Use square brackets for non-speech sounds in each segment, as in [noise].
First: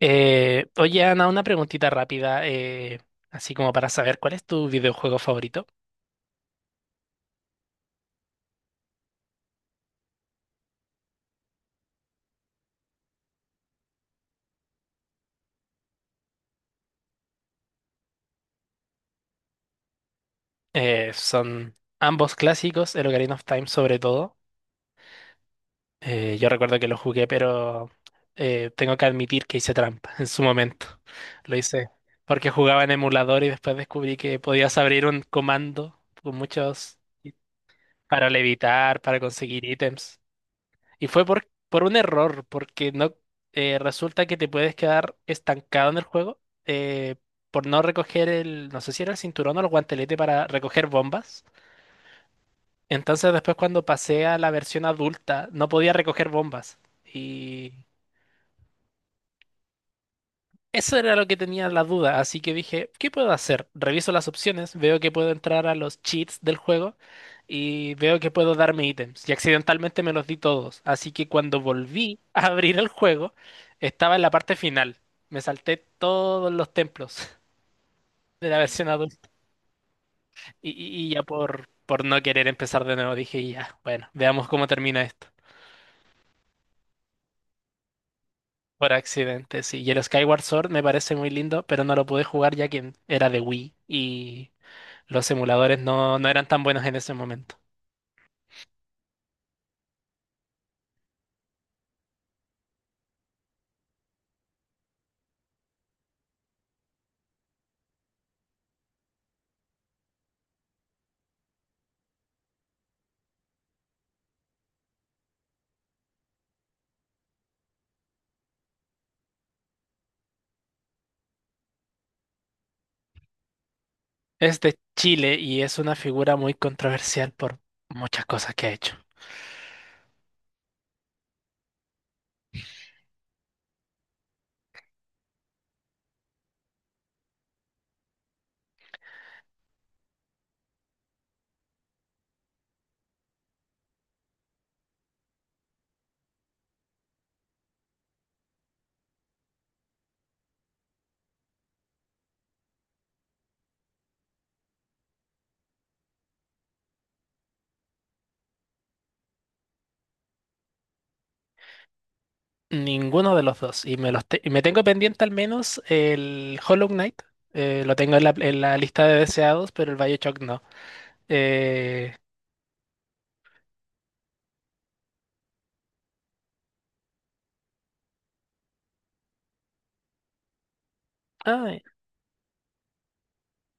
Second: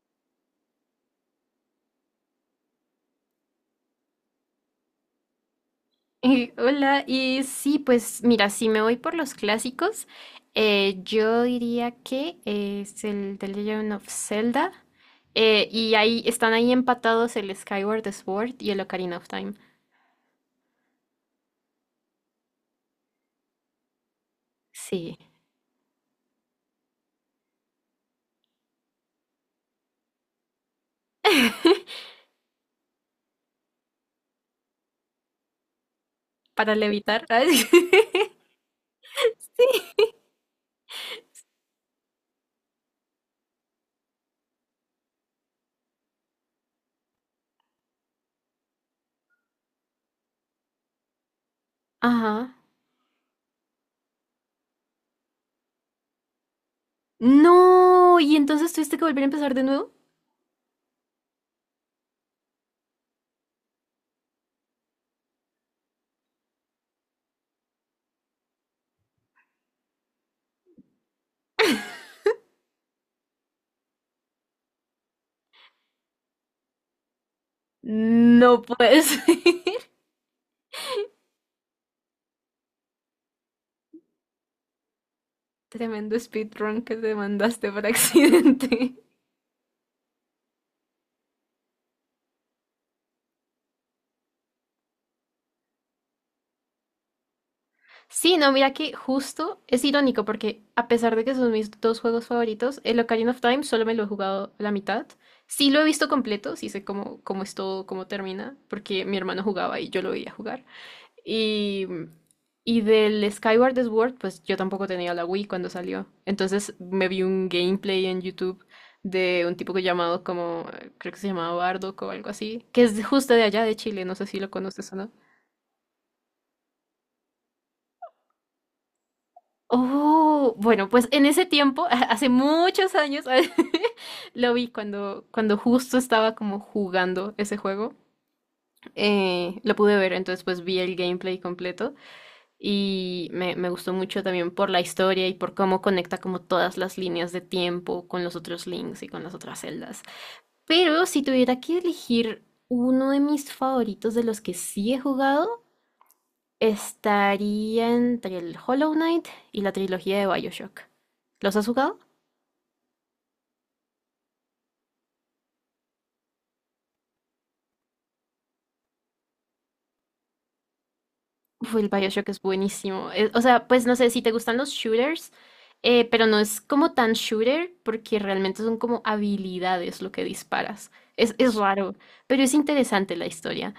Oye, Ana, una preguntita rápida, así como para saber cuál es tu videojuego favorito. [laughs] Hola, y sí, pues mira, si me voy por los clásicos, yo diría que es el The Legend of Zelda, y ahí están ahí empatados el Skyward Sword y el Ocarina of Time. Son ambos clásicos, el Ocarina of Time sobre todo. Sí. Yo recuerdo que lo jugué, pero tengo que admitir que hice trampa [laughs] en su momento. Lo hice [laughs] porque jugaba en emulador y después descubrí que podías abrir un comando con Para muchos levitar. [laughs] Ay, para levitar, para conseguir ítems. Y fue por un error, porque no resulta que te puedes quedar estancado en el juego por no recoger el, no sé si era el cinturón o el guantelete para recoger bombas. ajá. Entonces después cuando pasé a la versión adulta no podía recoger bombas. Y No, y entonces tuviste que volver a empezar de nuevo. eso era lo que tenía la duda, así que dije, ¿qué puedo hacer? Reviso las opciones, veo que puedo entrar a los cheats del juego y veo que puedo darme ítems. Y accidentalmente me los di todos, así que cuando volví [laughs] a abrir el juego, estaba en la parte final. Me salté todos los templos [laughs] de la No versión puedes. [laughs] adulta y ya por no querer empezar de nuevo dije, ya, bueno, veamos cómo termina esto. Tremendo speedrun que te mandaste por accidente. Por accidente, sí. Y el Skyward Sword me parece muy lindo, pero no lo pude jugar ya que era de Wii y... Los emuladores no eran tan buenos en ese momento. Sí, no, mira que justo es irónico porque a pesar de que son mis dos juegos favoritos, el Ocarina of Time solo me lo he jugado la mitad. Sí lo he visto completo, sí sé cómo es todo, cómo termina, porque mi hermano jugaba y yo lo veía jugar. Y, y del Skyward Sword, pues yo tampoco tenía la Wii cuando salió. Entonces me vi un gameplay en YouTube de un tipo que llamado como, creo que se llamaba Bardock o algo así, que es justo de allá de Chile, no sé si lo Es de conoces o no. Chile y es una figura muy controversial por muchas cosas que ha hecho. Oh, bueno, pues en ese tiempo, [laughs] hace muchos años, [laughs] lo vi cuando, justo estaba como jugando ese juego. Lo pude ver, entonces pues vi el gameplay completo y me gustó mucho también por la historia y por cómo conecta como todas las líneas de tiempo con los otros links y con las otras celdas. Pero si tuviera que elegir uno de mis favoritos de los que sí he jugado, estaría entre el Hollow Knight y la trilogía de BioShock. ¿Los has jugado? Ninguno de los dos. Y me tengo pendiente al menos el Hollow Knight. Lo tengo en en la lista de deseados, pero el BioShock no. Uf, el Eh, BioShock es buenísimo. O sea, pues no sé si te gustan los shooters, pero no es como tan shooter porque realmente son como habilidades lo que disparas. Es ay, raro, pero es interesante la historia.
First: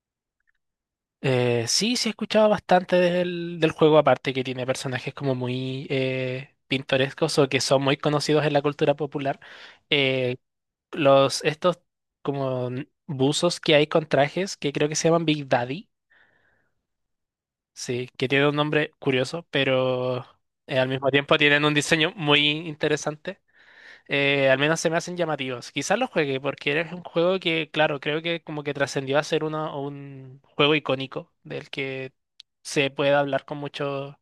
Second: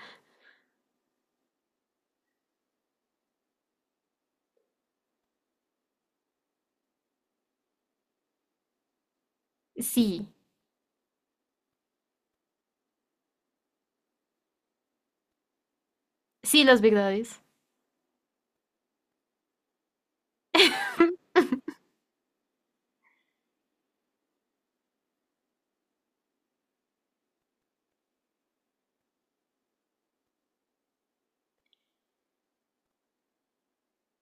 sí, sí he escuchado bastante del juego, aparte que tiene personajes como muy pintorescos o que son muy conocidos en la cultura popular. Sí, Eh, Estos como buzos que hay con trajes que creo que se llaman Big Daddy, sí, las verdades. sí, que tiene un nombre curioso, pero al mismo [laughs] tiempo tienen un diseño muy interesante. Al menos se me hacen llamativos. Quizás lo juegue porque es un juego que, claro, creo que como que trascendió a ser un juego icónico del que se puede hablar con mucho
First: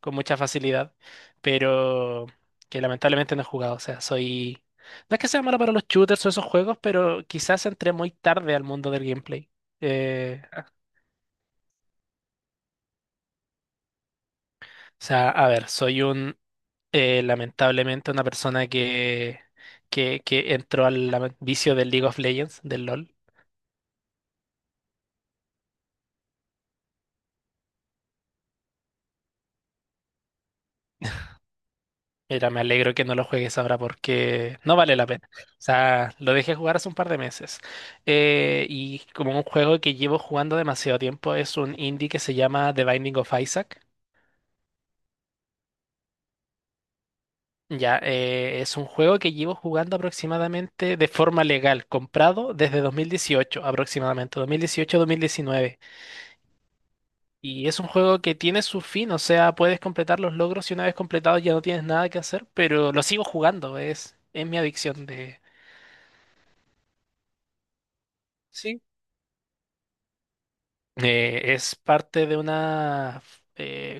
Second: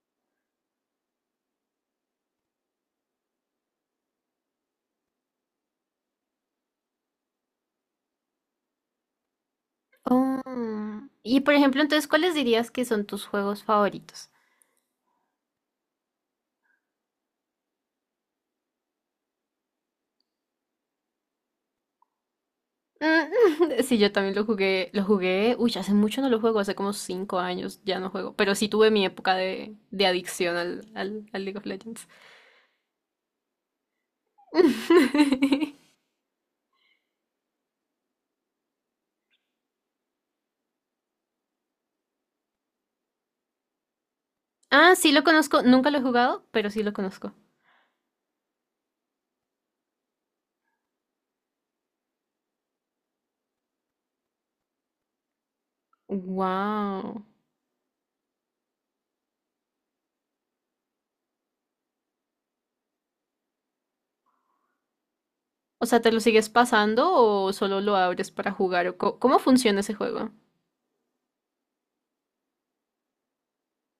con mucha facilidad, pero que lamentablemente no he jugado. O sea, soy... No es que sea malo para los shooters o esos juegos, pero quizás entré muy tarde al mundo del gameplay. Oh, Eh, o y por ejemplo, entonces, ¿cuáles dirías que son tus juegos favoritos? A ver, soy un... Lamentablemente una persona que entró al vicio del League of Legends, del LOL. Mm, [laughs] sí, yo también lo jugué, uy, hace mucho no lo juego, hace como 5 años ya no juego, pero sí tuve mi época de adicción al League of Legends. Mira, me alegro que no lo juegues ahora porque no vale la pena. O [laughs] sea, lo dejé jugar hace un par de meses. Y como un juego que llevo jugando demasiado tiempo, es un indie que se llama The Binding of Isaac. Ah, sí lo conozco, nunca lo he jugado, pero sí lo conozco. Ya, es un juego que llevo jugando aproximadamente de forma legal, comprado desde 2018, aproximadamente, 2018-2019. Wow. Y es un juego que tiene su fin, o sea, puedes completar los logros y una vez completados ya no tienes nada que hacer, pero lo sigo jugando, es mi adicción de... O sea, ¿te lo sigues pasando o solo lo abres para sí. jugar? ¿Cómo funciona ese juego? Es parte de una eh,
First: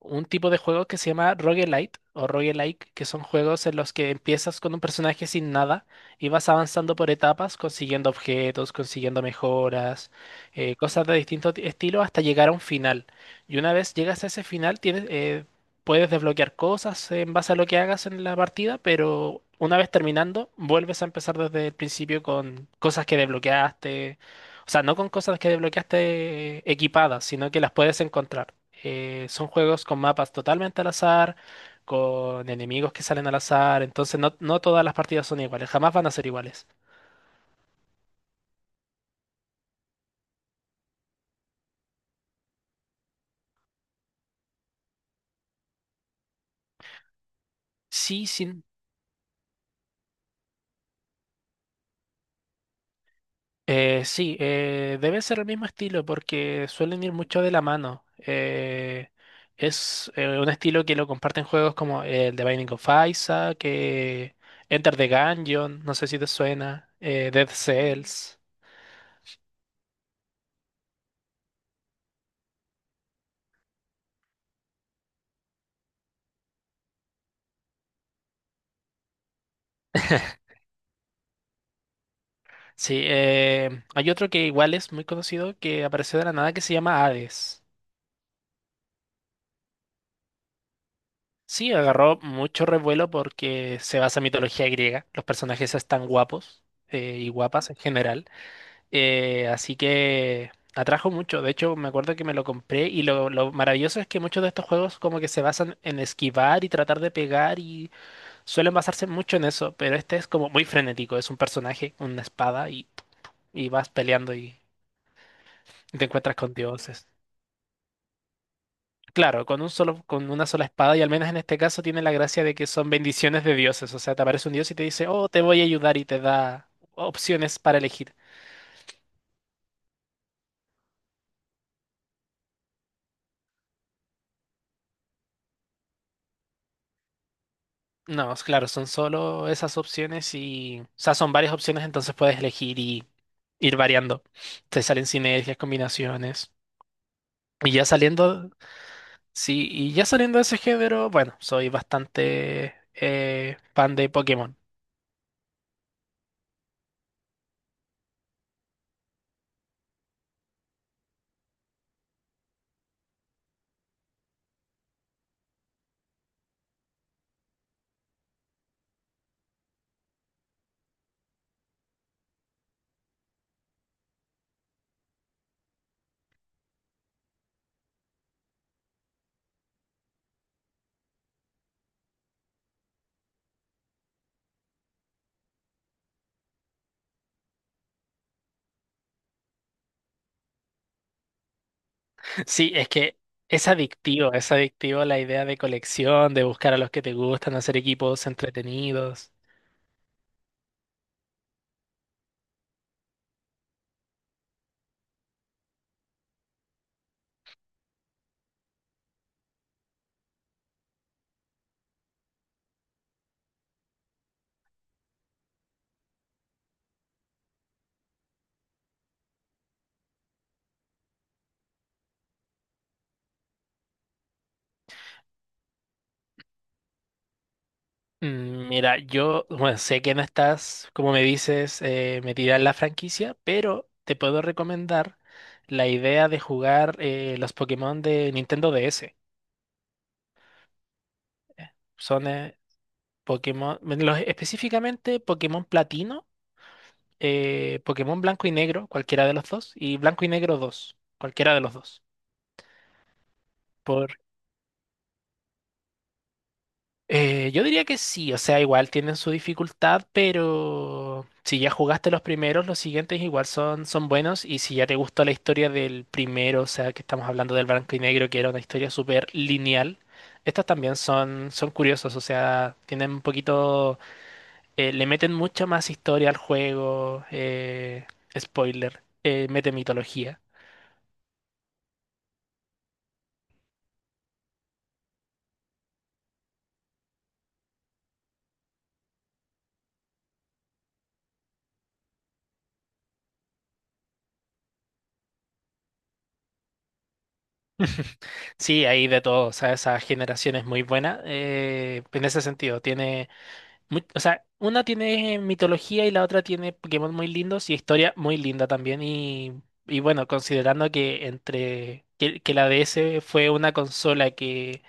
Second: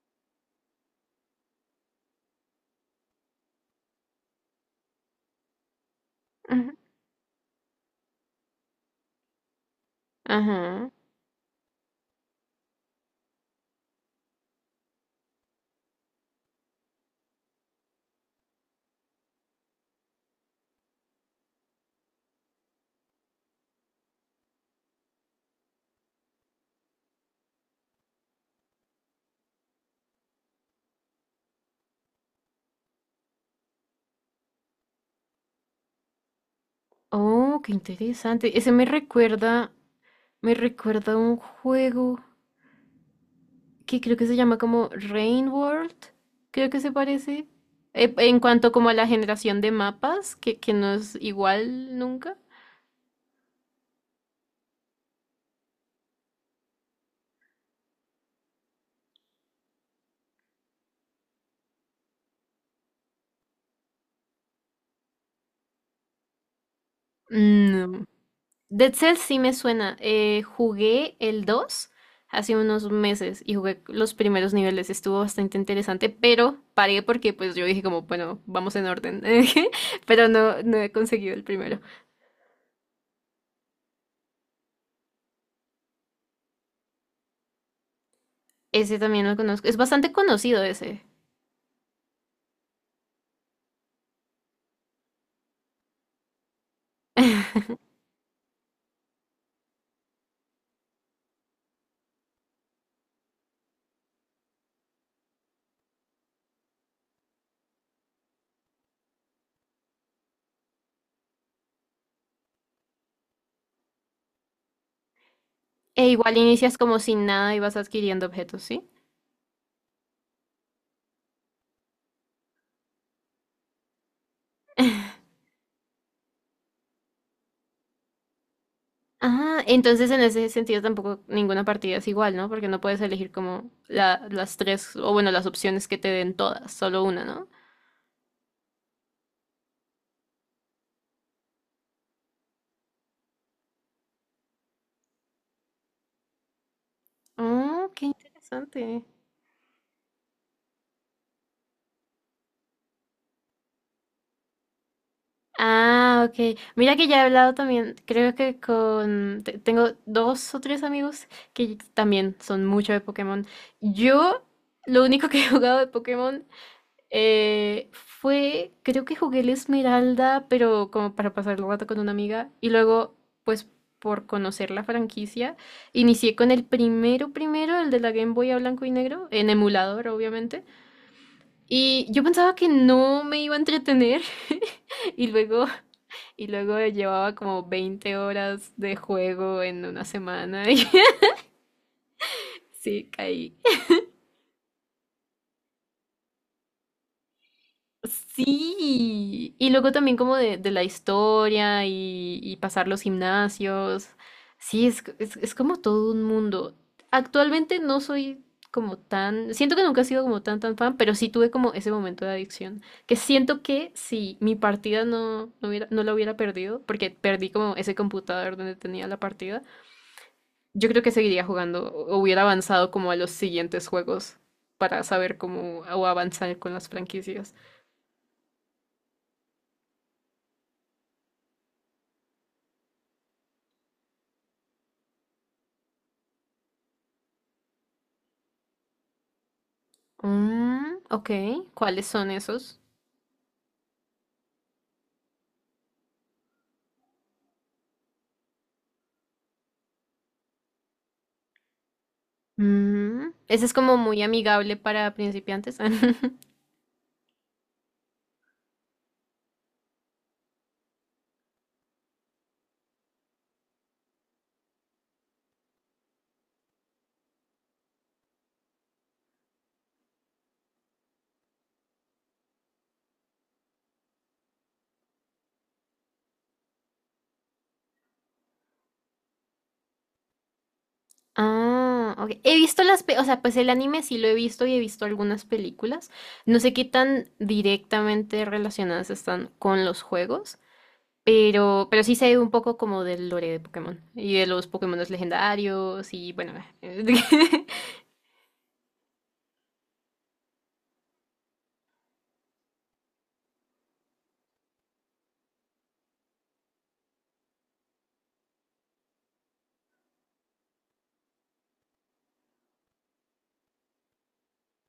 un tipo de juego que se llama roguelite o roguelike, que son juegos en los que empiezas con un personaje sin nada y vas Ujú. avanzando por etapas, consiguiendo objetos, consiguiendo mejoras, Ajá. cosas de distinto estilo hasta llegar a un final. Y una vez llegas a ese final, puedes desbloquear cosas en base a lo que hagas en la partida, pero una vez terminando, vuelves a empezar desde el principio con cosas que desbloqueaste, o sea, no con cosas que desbloqueaste equipadas, sino que las puedes encontrar. Son juegos con mapas totalmente al azar, con enemigos que salen al azar, entonces no todas las partidas son iguales, jamás van a ser iguales. Oh, qué interesante. Ese me recuerda a un juego que creo que se llama como Rain World, creo que se parece. Sí, En sí, cuanto como a la generación de mapas, que no es igual nunca. Sí, debe ser el mismo estilo porque suelen ir mucho de la mano. Es Un estilo que lo comparten juegos como el The Binding of Isaac, que Enter the Gungeon, no sé si te suena, Dead No. Cells. Dead Cells sí me suena. Jugué el 2 hace unos meses y jugué los primeros niveles. Estuvo bastante interesante, pero paré porque pues yo dije como, bueno, vamos en orden. [laughs] Pero no, no he conseguido el primero. Sí, hay otro que igual es muy conocido que apareció de la nada que se llama Hades. Ese también lo conozco. Es bastante conocido ese. Sí, agarró mucho revuelo porque se basa en mitología griega. Los personajes están guapos y guapas en [laughs] general. Así que atrajo mucho. De hecho, me acuerdo que me lo compré y lo maravilloso es que muchos de estos juegos como que se basan en esquivar y tratar de pegar y suelen basarse mucho en eso. Pero este es como muy frenético. Es un personaje, una espada y vas peleando y E te encuentras igual con inicias como dioses. sin nada y vas adquiriendo objetos, ¿sí? Claro, con una sola espada, y al menos en este caso tiene la gracia de que son bendiciones de dioses. O sea, te aparece un dios y te dice, oh, te voy a ayudar y te da opciones para elegir. Ah, entonces en ese sentido tampoco ninguna partida es igual, ¿no? Porque no puedes elegir como las tres, o bueno, las opciones que te den todas, solo una, ¿no? No, es claro, son solo esas opciones y, o sea, son varias opciones, entonces puedes elegir y ir variando. Te salen sinergias, combinaciones. Y ya Oh, qué saliendo, interesante. sí, y ya saliendo de ese género, bueno, soy bastante fan de Pokémon. Ah, ok. Mira que ya he hablado también, creo que tengo dos o tres amigos que también son mucho de Pokémon. Yo, lo único que he jugado de Pokémon, fue, creo que jugué el Esmeralda, pero como para pasar el rato con una amiga. Y luego, pues por conocer la franquicia, inicié con el primero, primero, el de la Game Boy a blanco y negro, en emulador, obviamente. Y yo pensaba que no me iba a entretener. [laughs] Y luego, y luego, llevaba como 20 horas de juego en una semana. [laughs] Y Sí, es sí, que caí. Es adictivo la idea de colección, de buscar a los que te gustan, hacer equipos entretenidos. Sí, y luego también como de la historia y pasar los gimnasios. Sí, es como todo un mundo. Actualmente no soy como tan, siento que nunca he sido como tan tan fan, pero sí tuve como ese momento de adicción, que siento que si mi partida no la hubiera perdido, porque perdí como ese computador donde tenía la partida, yo creo que seguiría jugando o hubiera avanzado como a los siguientes juegos para saber cómo o avanzar con las franquicias. Mm, mira, yo, bueno, sé que no estás, como me dices, metida en la franquicia, pero te puedo recomendar la idea de jugar los Pokémon de Nintendo DS. Mm, ok, ¿cuáles Son son esos? Pokémon, bueno, específicamente Pokémon Platino, Pokémon Blanco y Negro, cualquiera de los dos, y Blanco y Negro 2, cualquiera de los dos. Mm, ese es como muy amigable para principiantes. [laughs] Yo diría que sí, o sea, igual tienen su dificultad, pero si ya jugaste los primeros, los siguientes igual son buenos y si ya te gustó la historia del primero, o sea, que estamos hablando del blanco y negro, que era una historia súper lineal, estas también son curiosos, o sea, tienen un poquito, le meten mucha más historia al juego, spoiler, mete mitología. Ah, ok. He visto las, o sea, pues el anime sí lo he visto y he visto algunas películas. No sé qué tan directamente relacionadas están con los juegos, pero, sí sé un poco como del lore de Pokémon y de los Pokémon legendarios y bueno. [laughs] Sí, hay de todo, o sea, esa generación es muy buena, en ese sentido, tiene... O sea, una tiene mitología y la otra tiene Pokémon muy lindos y historia muy linda también. Y bueno, considerando que que la DS fue una consola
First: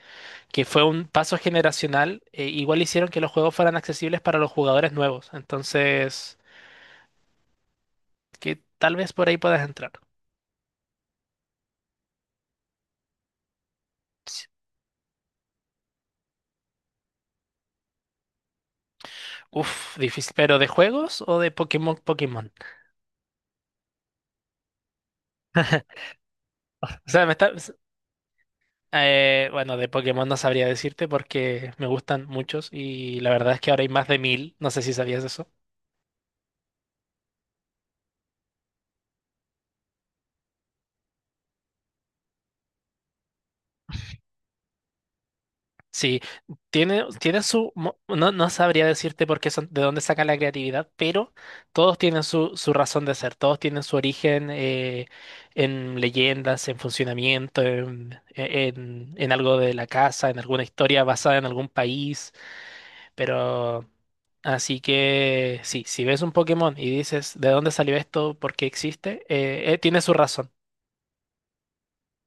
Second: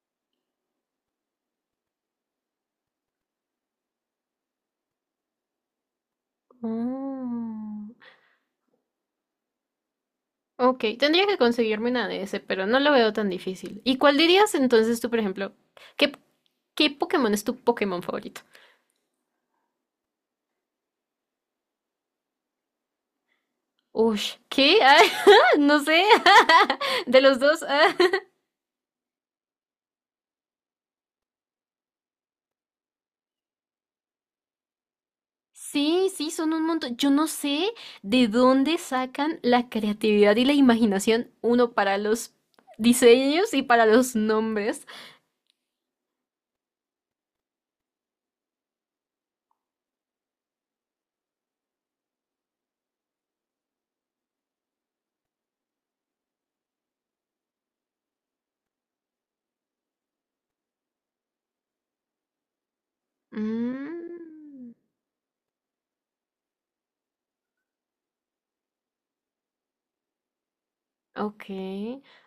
que fue un paso generacional, igual hicieron que los juegos fueran accesibles para los jugadores nuevos. Entonces, Oh. que tal vez por ahí puedas entrar. Ok, tendría que conseguirme una de ese, pero no lo veo tan difícil. ¿Y cuál dirías entonces tú, por ejemplo? ¿Qué, Pokémon es tu Pokémon favorito? Uf, difícil. ¿Pero de juegos o de Pokémon? Uy, ¿qué? [laughs] Ah, no sé. [laughs] O De sea, los dos. [laughs] Ah. eh, bueno, de Pokémon no sabría decirte porque me gustan muchos y la verdad es que ahora hay más de 1000. No sé si sabías eso. Sí, sí, son un montón. Yo no sé de dónde sacan la creatividad y la imaginación, uno para los diseños y para los nombres. Sí, tiene su... No, no sabría decirte por qué son, de dónde sacan la creatividad, pero todos tienen su razón de ser, todos tienen su origen en leyendas, en funcionamiento, en algo de la casa, en alguna historia basada en algún país. Pero Mm. así que sí, si ves un Pokémon y dices ¿de dónde salió esto? ¿Por qué existe? Tiene su razón. Ok.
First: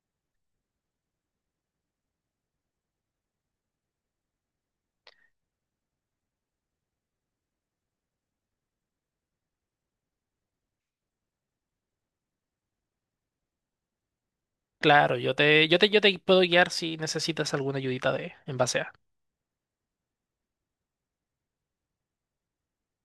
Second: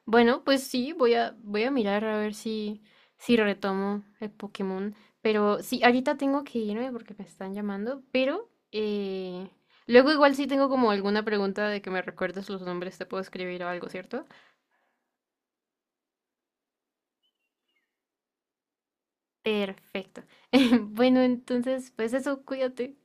Bueno, pues sí, voy a mirar a ver si, si retomo el Pokémon. Pero sí, ahorita tengo que irme porque me están llamando, pero luego igual si tengo como alguna pregunta de que me recuerdes los nombres, te puedo escribir o algo, ¿cierto? Claro, yo te puedo guiar si necesitas alguna ayudita de en base a. Perfecto. [laughs] Bueno, entonces, pues eso, cuídate.